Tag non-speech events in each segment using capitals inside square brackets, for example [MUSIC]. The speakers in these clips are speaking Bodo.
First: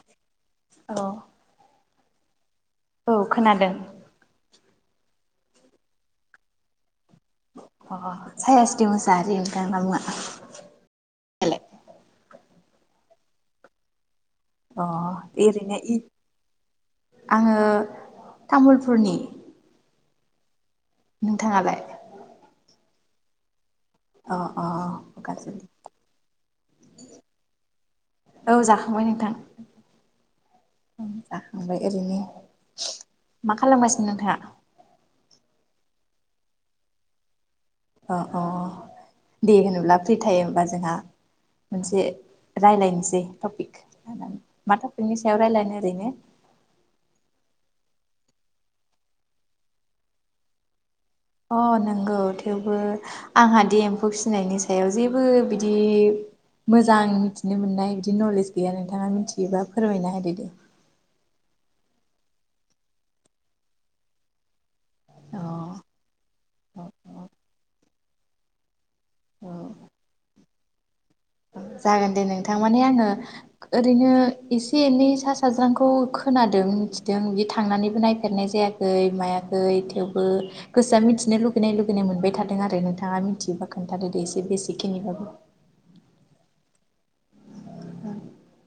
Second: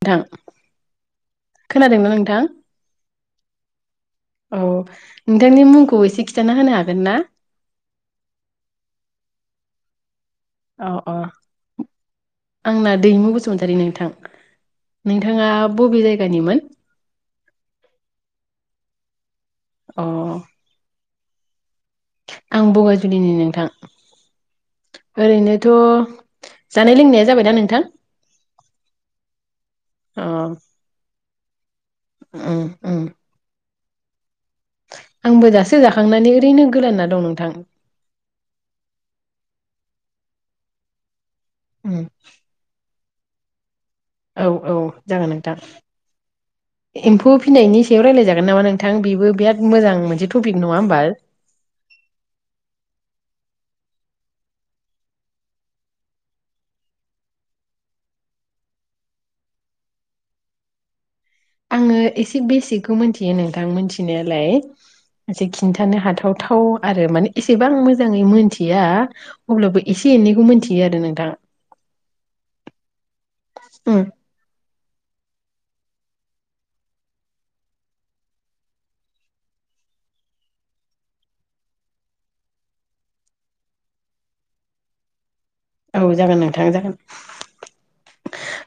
नोंथां औ खोनादोंना नों [UNINTELLIGIBLE] औ खोनादों। औ नोंथांनि मुंखौ एसे खिथाना होनो हागोन ना? अ अ सायास्रि मुसाहारि आंना मुङा। अ अ दालाय आंना दैमु बसुमतारी नोंथां। अ नोंथाङा ओरैनो बबे जायगानिमोन आङो [UNINTELLIGIBLE] [UNINTELLIGIBLE] अ। नोंथाङालाय? आं बगाजुलिनि नोंथां। अ अ गाज्रि ओरैनोथ' जानाय -लोंनाया जाबायना नोंथां? औ जाखांबाय नोंथां अ [INAUDIBLE] ओमफाय ओरैनो उम उम मा खालामगासिनो नोंथाङा आंबो दासो जाखांनानै ओरैनो गोलांना दं नोंथां अ अ दे होनोब्ला फ्रि टाइम बा जोंहा उम मोनसे रायलायनोसै टपिक लानानै औ मा औ टपिकनि जागोन सायाव नोंथां रायलायनो ओरैनो एम्फौ फिनायनि सायाव रायलायजागोन नामा नोंथां बेबो बिराद मोजां मोनसे टपिक नङा होनोमबा अ नंगौ थेवबो आंहादि एम्फौ फिनायनि सायाव जेबो बिदि मोजां मिथिनो मोननाय बिदि नलेज गैया नोंथाङा मिथियोबा फोरमायना होदो दे आङो एसे बेसिकखौ मिथियो नोंथां मोनथिनायालाय अ एसे खिन्थानो हाथावथाव औ आरो माने एसेबां आं मोज जाङै मिनथिया औ अब्लाबो एसे एनैखौ मोनथि यो आरोनो जागोन दे नोंथां माने आङो उम ओरैनो इसे एसे एनै सा साज्रांखौ खोनादों मिथिदों बि थांनानैबो नायफेरनाय जायाखै मायाखै थेवबो गोसोआ मिथिनो लुगैनाय लुगैनाय मोनबाय थादों आरो नोंथाङा मिथियोबा खोन्थादोदे एसे बेसेखिनिबाबो औ जागोन नोंथां जागोन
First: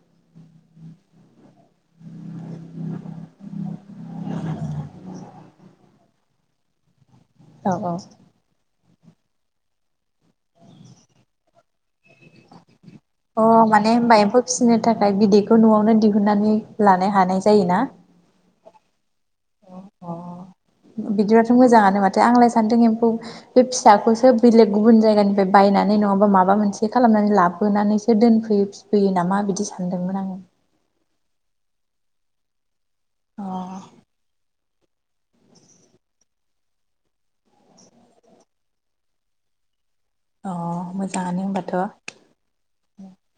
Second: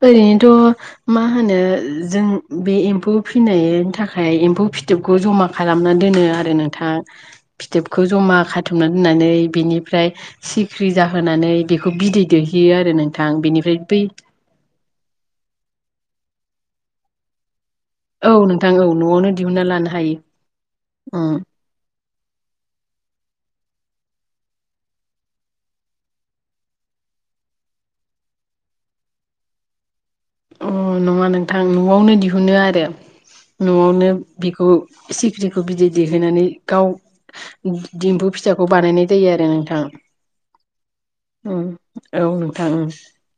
ओरैनोथ मा होनो जों बे एम्फौ फिनायनि थाखाय एम्फौ फिथोबखौ जमा खालामना दोनो आरो नोंथां औ फिथोबखौ औ जमा खाथुब थुमना दोननानै बिनिफ्राय सिख्रि जाहोनानै बेखौ बिदै दैेहैयो आरो नोंथां अ बेनिफ्राय माने बै होनबा एम्फौ फिसिनो थाखाय बिदैखौ नआवनो दिहुन दिहुननानै लानो हानाय जायोना औ नोंथां औ नआवनो दिहुनना लानो हायो उम बिदिबाथ मोजाङानो माथो थो आंलाय सानदों एम्फौ बे फिसाखौसो बेलेग गुबुन जायगानिफ्राय बायनानै नङाबा माबा मोनसे खालामनानै लाबोनानैसो दोनफैयो फिफैयो नामा बिदि सानदोंमोन आं अ नङा नोंथां नआवनो दिहुनो आरो अ नआवनो बिखौ सिखिरिखौ बिदै दै होनानै गाव दिम्फु फिसाखौ बानायनाय जायो आरो नोंथां अ मोजाङानो उम होनबाथ औ नोंथां उम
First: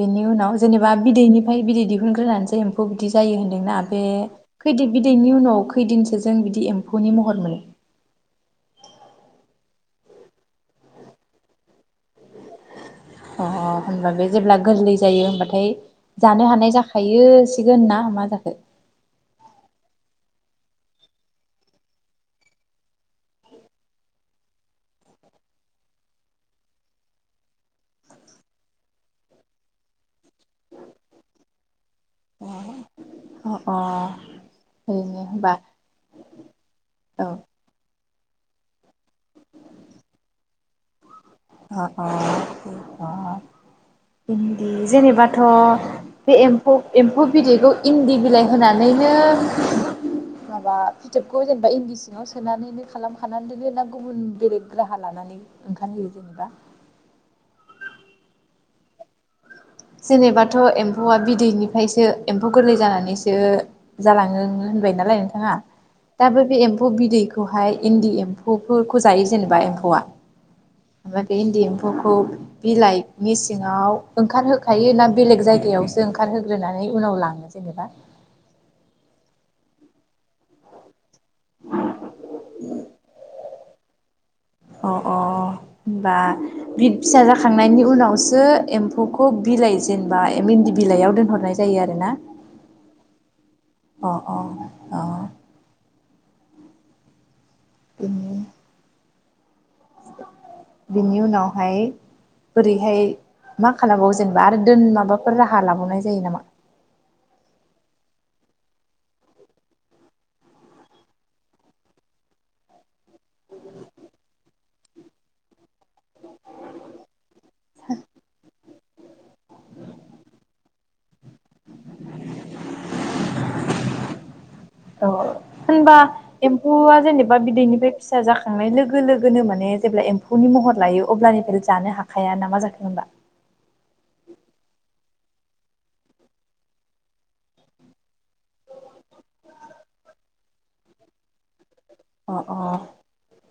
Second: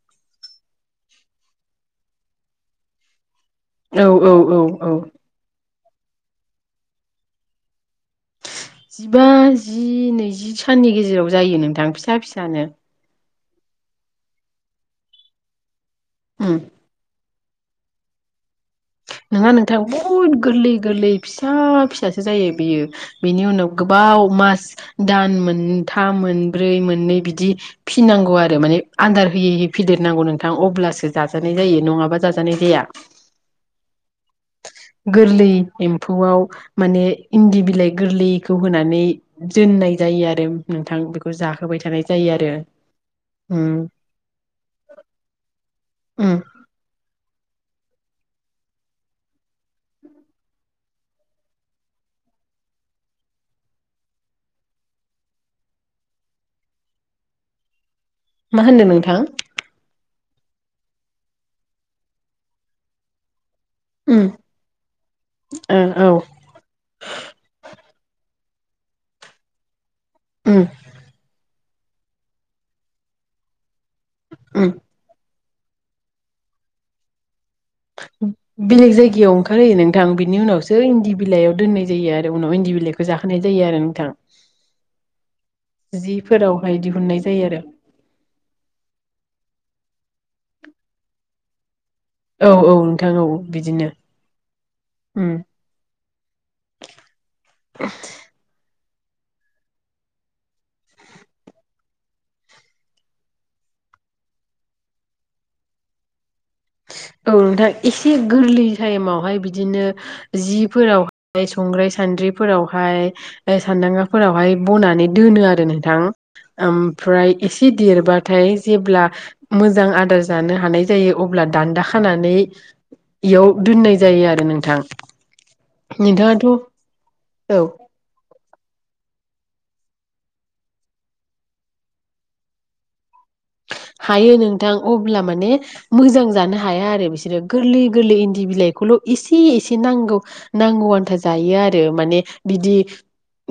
बेनि उनाव जेनेबा बिदैनिफ्राय बिदै दिहुनग्रोनानैसो एम्फौ बिदि जायो होन ना बे औ औ औ औ खैदिद बिदैनि उनाव खैदिनसो जों बिदि एम्फौनि महर मोनो जिबा जि नैजि साननि गेजेराव जायो नोंथां फिसा फिसानो अ अ होनबा बे जेब्ला गोरलै जायो होनबाथाय जानो उम हानाय जाखायो। सिगोन ना मा जाखो? नोंङा नोंथां बहुद गोरलै गोरलै फिसा फिसासो जायो बेयो बेनि उनाव गोबाव मास दान मोनथाम मोनब्रै मोननै बिदि फिनांगौ आरो माने आदार होयै होयै फिदेरनांगौ नोंथां अब्लासो जाजानाय जायो नङा अ अ अ। ओरैनो गोरलै होनबा एम्फौआव माने औ इन्दि बिलाइ गोरलैखौ होनानै दोननाय जायो आरो नोंथां बे अ अ अ अ उम इन्दि जेनेबाथ' उम बे एम्फौ एम्फौ बिदैखौ इन्दि बिलाइ होनानैनो माबा फिथोबखौ जेनेबा इन्दि सिङाव सोनानैनो खालामखानानै दोनो ना गुबुन बेलेग राहा लानानै ओंखारहोयो? जेनेबा। मा होनदों नोंथां? जेनेबाथ' एम्फौआ बिदैनिफ्रायसो एम्फौ गोरलै जानानैसो उम जालाङो होनबाय नालाय नोंथाङा ओ औ दा बे बे एम्फौ बिदैखौहाय इन्दि एम्फौ फौफोरखौ जायो जेनेबा एम्फौआ। उम ओमफाय बे इन्दि एम्फौ फौखौ बिलाइनि सिङाव उम खायो ना बेलेग जायगा यावसो ओंखारहोग्रोनानै उनाव लाङो। जेनेबा बेलग जायगा गायाव ओंखार होयो नोंथां बिनि उनावसो इन्दि बिलाइयाव दोननाय जायो आरो उनाव इन्दि बिलाइखौ जाहोनाय जायो आरो नोंथां अ अ होनबा जिफोरावहाय बि फिसा दिहुननाय जायो आरो। जाखांनायनि उनावसो एम्फौखौ बिलाइ जेनेबा इम इन्दि बिलाइयाव दोनहरनाय जायो आरो। औ औ नोंथां औ बिदिनो अ अ अ उम। बिनि बिनि उनावहाय बोरैहाय मा खालामबावो जेनेबा आरो दोन माबाफोर राहा लाबावनाय जायो नामा? औ नोंथां एसे गोरलै टाइमावहाय बिदिनो जिफोरावहाय संग्राय सान्द्रिफोरावहाय फाय सान्दांगाफोरावहाय बनानै दोनो आरो नोंथां। ओमफ्राय एसे देरबाथाय जेब्ला मोजां आदार जानो हानाय जायो अब दान्दा खानानै इयाव दोननाय जायो आरो नोंथां औ होनबा नोंथाङाथ' एम्फौआ जेनेबा औ। बिदैनिफ्राय फिसा जाखांनाय लोगो लोगोनो माने जेब्ला एम्फौनि महर लायो अब्लानिफ्राय जानो हाखाया ना मा जाखो होनबा? हायो नोंथां अब ब्ला माने मोजां जानो हाया आरो बिसोरो गोरलै गोरलै इन्दि बिलाइखौल' एसे एसे नांगौ नांगौ आन्था जायो आरो। रो माने अ अ बिदि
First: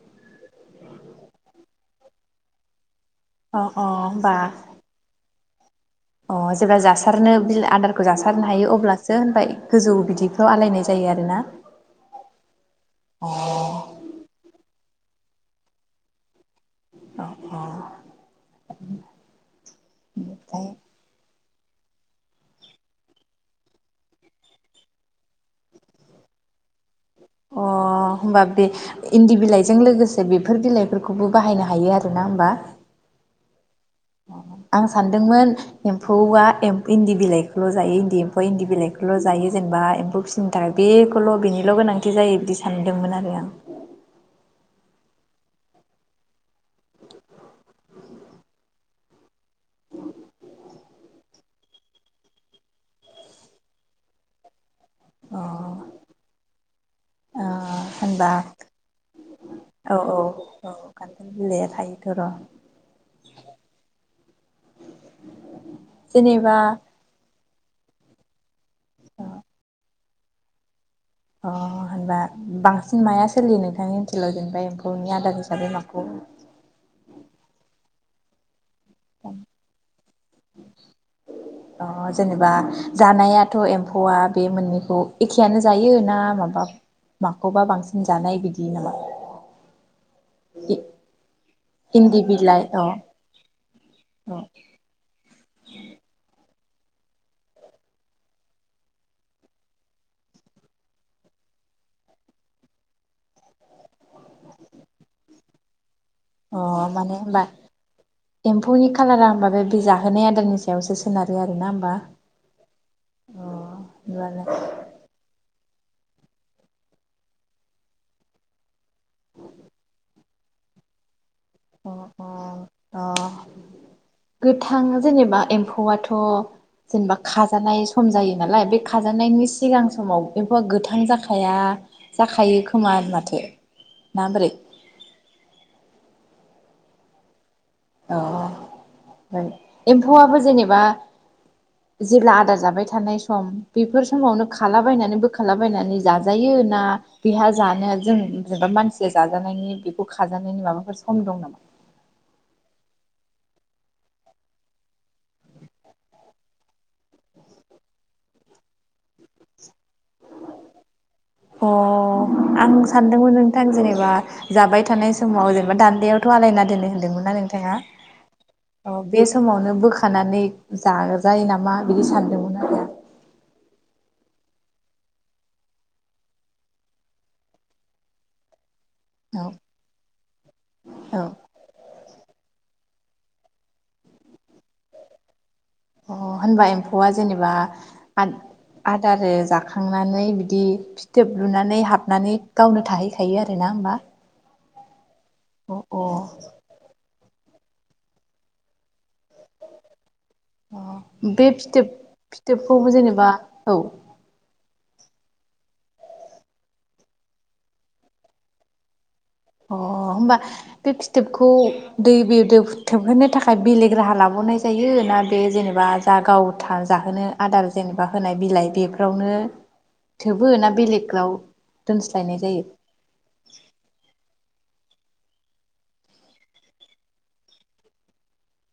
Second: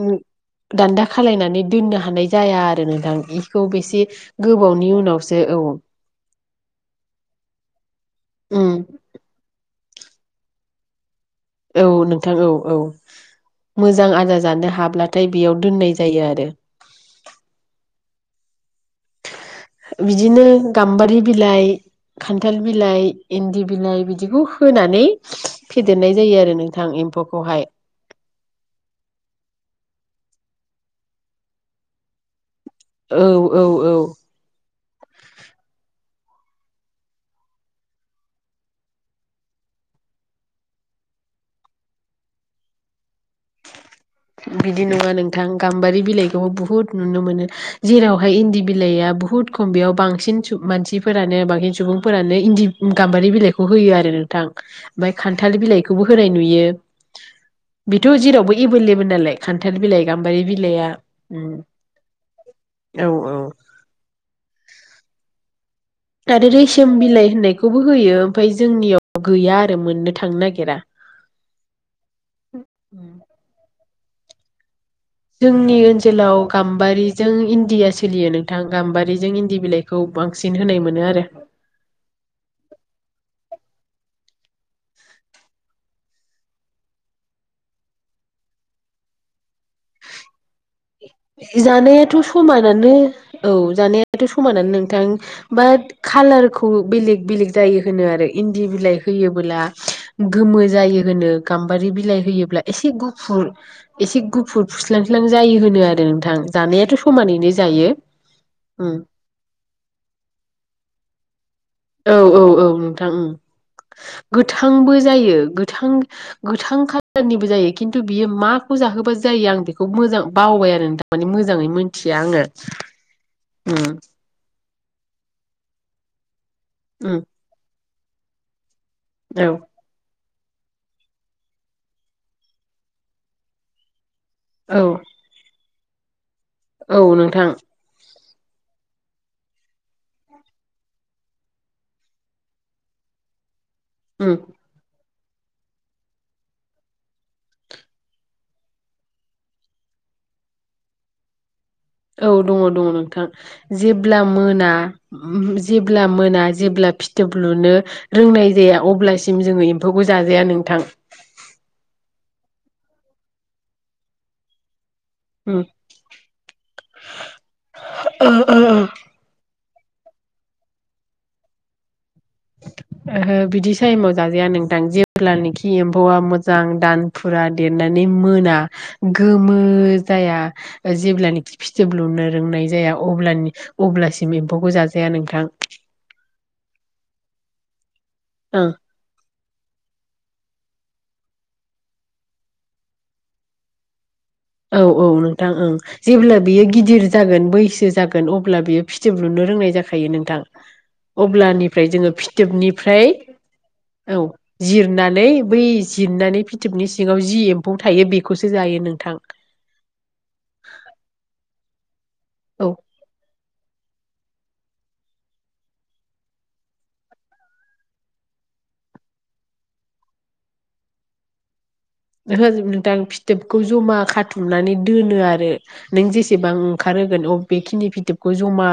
उम दान्दा खालायनानै दोननो हानाय जाया आरो नों थां अ बेखौ अ बेसे होमबा गोबावनो आवसो औ अ जेब्ला जासारनो बिल आदार खौ जासारनो उम हायो अब्लासो होनबाय गोजौ बिदिखौ आलायनाय जायो आरो ना औ नोंथां औ औ मोजां आदार जानो हाब ब्लाथाय बेयाव दोननाय जायो आरो। अ अ बिदिनो ओमफ्राय गामबारि बिलाइ खान्थाल बिलाइ इन्दि बिलाइ बिदिखौ होनानै फेदेरनाय जायो आरो नोंथां एम अ होमबा बे इन्दि बिलाइजों लोगोसे जे बेफोर बिलाइफोरखौबो बाहायनो हायो आरोना होमबा? औ औ औ आं सानदोंमोन एम म्फौआ इन्दि बिलाइखौल' जायो इन्दि एम्फौ इन्दि बिलाइखौल' जायो जेनेबा एम्फौ फिसिनो थाखाय बेखौल' बेनिल' गोनांथि जायो बिदि सानदोंमोन आरो आं। बिदि नङा नोंथां गाम्बारि बिलाइखौबो बुहुत नुनो मोनो जेरावहाय इन्दि बिलाइआ बुहुत खम बेयाव बांसिन सुब मानसि फोरानो बांसिन सुबुंफोरानो इन्दि गाम्बारि बिलाइखौ होयो आरो नोंथां ओमफाय खान्थाल अ बिलाइखौबो होनाय नुयो ओ बेथ' होनबा जेरावबो एबेलेबोल लाय खान्थाल औ बिलाइ औ गाम्बारि औ बिलाइआ खान्थाल उम बिलाइया थायोथ' र' औ औ आरो जेनेबा रेसोम बिलाइ होननाय खौबो होयो ओमफाय जोंनियाव गैया आरो मोननो थांनो नागिरा। अ होनबा बांसिन माया सोलियो नोंथांनि ओनसोलाव' जेनेबाय एम्फौ जोंनि ओनसोलाव गाम्बारिजों इण्डिया सो लियो नोंथां गाम्बारिजों इन्दि बिलाइखौ बांसिन होनाय मोनो आरो आथ' एम्फौआ बे मोननैखौ एखेयानो जायो ना माबा माखौबा बांसिन जानाय बिदि नामा? दि जानायाथ' समानानो औ जानायाथ' अ समानानो नोंथां बाट खालारखौ खौ बेलेक बेलेख जायो होनो आरो इन्दि बिलाय होयोबोला गोमो जायो होनो गामबारि बिलाइ होयोबोला एसे गुफुर एसे गुफुर फुस्लां स्लां जायो होनो आरो नोंथां अ जानायाथ' माने होनबा समानैनो जायो एम्फौनि उम खालारा होमबा बे जाहोनाय आदारनि सायावसो सोनारो आरो औ औ औ नोंथां गोथांबो जायो। थां गोथां कालारनिबो जायो खिन्थु बियो माखौ जाहोबा जायो आं बेखौ मोजां बावबाय आरोे नोंथां मोजाङै अह अह अह ओम गोथां जेनेबा एम्फौआथ' जेनबा उम खाजानाय खम जायो नालाय बे औ खाजानायनि सिगां समाव एम्फोआ गोथां जाखाया जाखायो खोमा माथो ना बोरै औ औ नोंथां औ एम्फौआबो जेनेबा जेब्ला आदार जाबाय थानाय सम बेफोर उम समावनो खालाबायनानै बो खालामबायनानै जाजायो ना बेहा जानो जों जेनेबा मानसिया जाजानायनि बेखौ खाजानायनि माबाफोर सम दं नामा? औ दङ दङ नोंथां जेब्ला मोना जेब्ला मोना जेब्ला फिथोब लुनो रोंनाय जाया अब्लासिम जोङो - एम्फौबो जाजाया नोंथां। अ आं सानदोंमोन नोंथां जेनेबा जाबाय थ थानाय समाव उम जेनेबा दान्दायावथ' आलायना दोननो होनदोंमोनना नोंथाङा। ओहो अ' बे समावनो बोखानानै जाजायो नामा बिदि सान ओ हो बिदि सायमज जाजाया नोंथां जेब्लानोखि एम्फौवा मोजां दान फुरा देरनानै मोना औ गोमो जाया औ जेब्लानाखि फिथोब लुनो रोंनाय जाया अब्लानि अब्लासिम एम्फौखौ जाजाया नोंथां। अ' होनबा एम्फौआ जेनेबा आ ओं आदारो जाखा जाखांनानै बिदि फिथोब लुनानै हाबनानै गावनो थाहैखायो आरो ना होमबा। औ औ नों नोंथां ओं अ अ जेब्ला बियो गिदिर जागोन बैसो जागोन अब्ला बियो फि फिथोब लुनो रोंनाय जाखायो नोंथां अ बे फिथोब अब्लानिफ्राय जोङो फिथोबखौबो फिथोबनिफ्राय जेनेबा औ जिरनानै बै जिरनानै फिथोबनि सिङाव जि एम्फौ थायो बेखौसो जायो नोंथां। अ होमबा बे फिथोबखौ दै बेद थोब औ थोबहोननो थाखाय बेलेग राहा लाबोनाय जायो ना बे जेनेबा जा गाव था थार जाहोनो आदार जेनेबा होनाय बिलाइ बेफोरावनो थोबो ना बेलेगाव दोनस्लायनाय ओहो जो जायो नोंथां फिथोबखौ जमा खाथुम नानै दोनो आरो नों जेसेबां ओंखार होगोन बेखिनि फिथोबखौ जमा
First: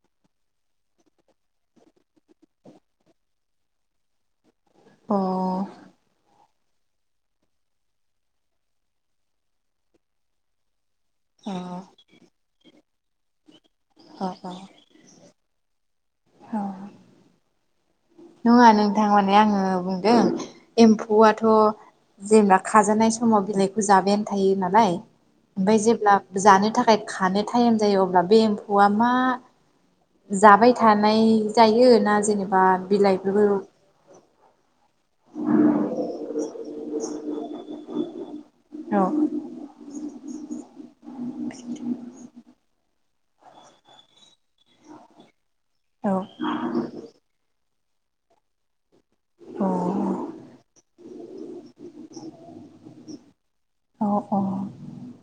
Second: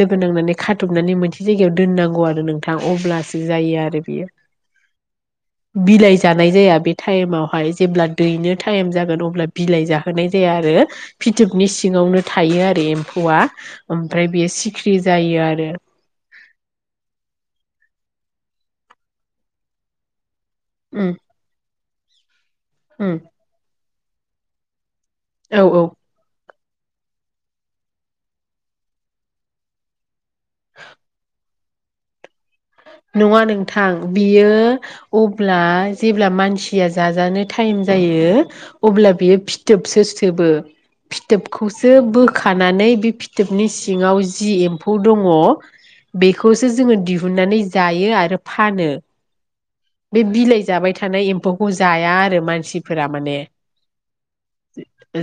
लोगो नांनानै खाथबनानै मोनसे जायगायाव दोननांगौ आरो नोंथां अब्लासो जायो आरो बेयो। अ बिलाइ जानाय जाया। बे टाइमाव। फाय जेब्ला दैनो टाइम जागोन अब्ला बिलाइ जाहोनाय जाया आरो अ फिथोबनि सिङावनो थायो आरो एम फवा ओमफ्राय अ बेयो अ सिखिरि जायो आरो। औ। नङा नोंथां माने आङो बुंदों। उम एम्फौआथ' जेब्ला खाजेननाय उम समाव बेलेग जाबायानो थायो नालाय। औ ओमफ्राय औ जेब्ला जानो। थाखाय खानो टाइम जायो अब्ला बे एम्फौआ मा जाबाय थानाय जायो ना जेनेब बा नङा बिलाइफोरवो। नोंथां बियो अब्ला जेब्ला मानसिया जाजानो थाइम जायो। औ अब्ला बियो फिथोबसो ओबो फिथोबखौसो बोखानानै बे फिथोबनि सिङाव जि एम्फौ दङ। औ बेखौसो जोङो दि नानै जायो आरो फानो। बे औ बिलाइ जाबाय थानाय एम्फौखौ जाया आरो मानसिफोरा माने औ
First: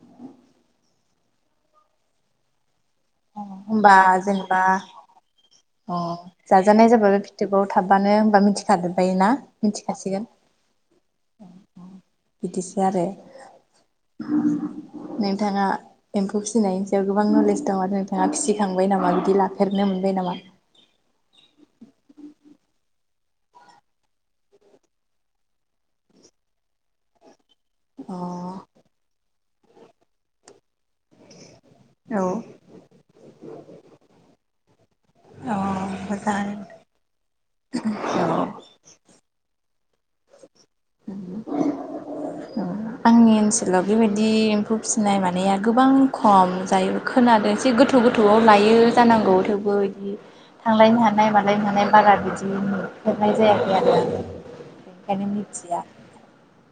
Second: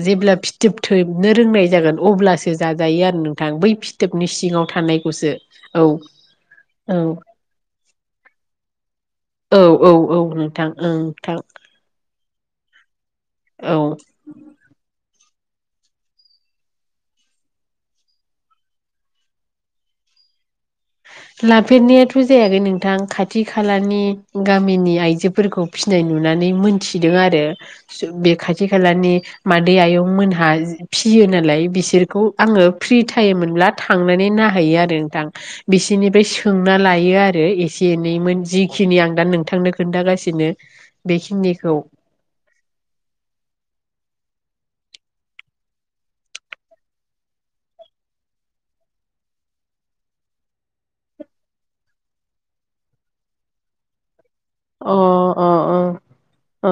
जेब्ला फिथ थोब थोबनो रोंनाय जागोन अब्लासो जाग जायो आरो औ नोंथां बै होमबा फिथोबनि जेनेबा सिङाव थानायखौसो। औ अ जाजानाय जोबो फिथकआव थाबबानो होमबा मिथिखाजोबबाय। औ औ औ नोंथां ओं नोंथां। बिदिसो आरो। औ नोंथाङा एम्फौ फिसनायनि सायाव गोबां नलेज दङ नोंथाङा फिसिखांबाय नामा बिदि लाफेरनो मोनबाय नामा? लाफेरनायाथ जायाखै नोंथां खाथि खालानि गामिनि आइजोफोरखौ फिनाय नुनानै मोन थिदों आरो औ बे खाथि खालानि मादै आयं मोनहा फियो नालाय बिसोरखौ औ आङो फ्रि थाइम मोनब्ला थांनानै नायहैयो आरो नोंथां बिसिनिफ्राय सोंना मोजाङानो लायो आरो एसे एनैमोन जिखिनि आं दा नोंथांनो खोन्थागासिनो बेखिनिखौ नि ओनसोलाव बेबायदि एम्फौ फिसनाय मानाया गोबां खम जाय खोनादों एसे गोथौ गोथौआव लायो जानांगौ थेवबो इदि थांलायनो हानाय मालायनो हानाय बारा बिदि नुफेरनाय जायाखै आरो आं। अ बेनिखायनो अ अ मिथिया अ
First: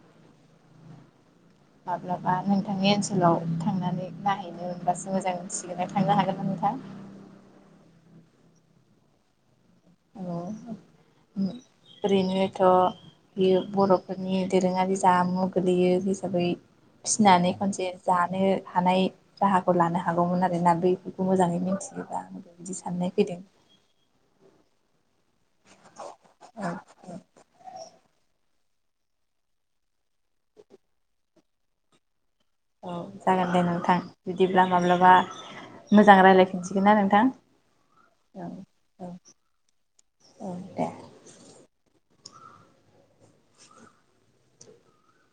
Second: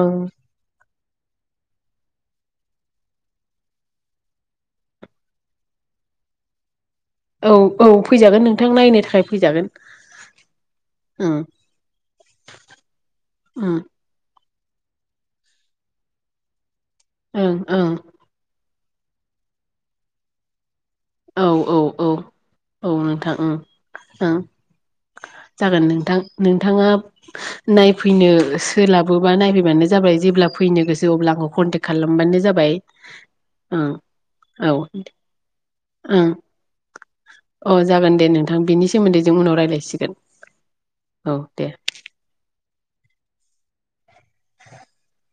माब्लाबा नोंथांनि ओनसोलाव थांनानै नाहैनो मोनबासो मोजां मोनसिगोन आं थांनो हागोन ना नोंथां औ औ फैजागोन नोंथां नायनो थाखाय फैजागोन हेलौ ओं ओरैनोथ बियो ओं बर फोरनि दोरोङारि जामु गोलैयो हिसाबै फिनानै ओं खनसे ओं जानो थानाय राहाखौ लानो हागौमोन आरोना बे खौ औ मोजाङै औ औ मिथियोबा बिदि औ साननाय नोंथां फैदों। ओं ओं जागोन नोंथां नोंथाङा नायफैनो सोलाबोबा नायफैबानो जाबाय जेब्ला फैनो गोसो अब्ला आंखौ कन्टेक्ट खालामबानो जाबाय औ जागोन दे ओं नोंथां बिदिब्ला औ माब्लाबा मोजां ओं रायलायफिनसिगोन ना नोंथां अ जागोन दे औ नोंथां बेनि औ सोमोन्दै जों उनाव रायज्लायसिगोन औ दे औ दे। [INAUDIBLE]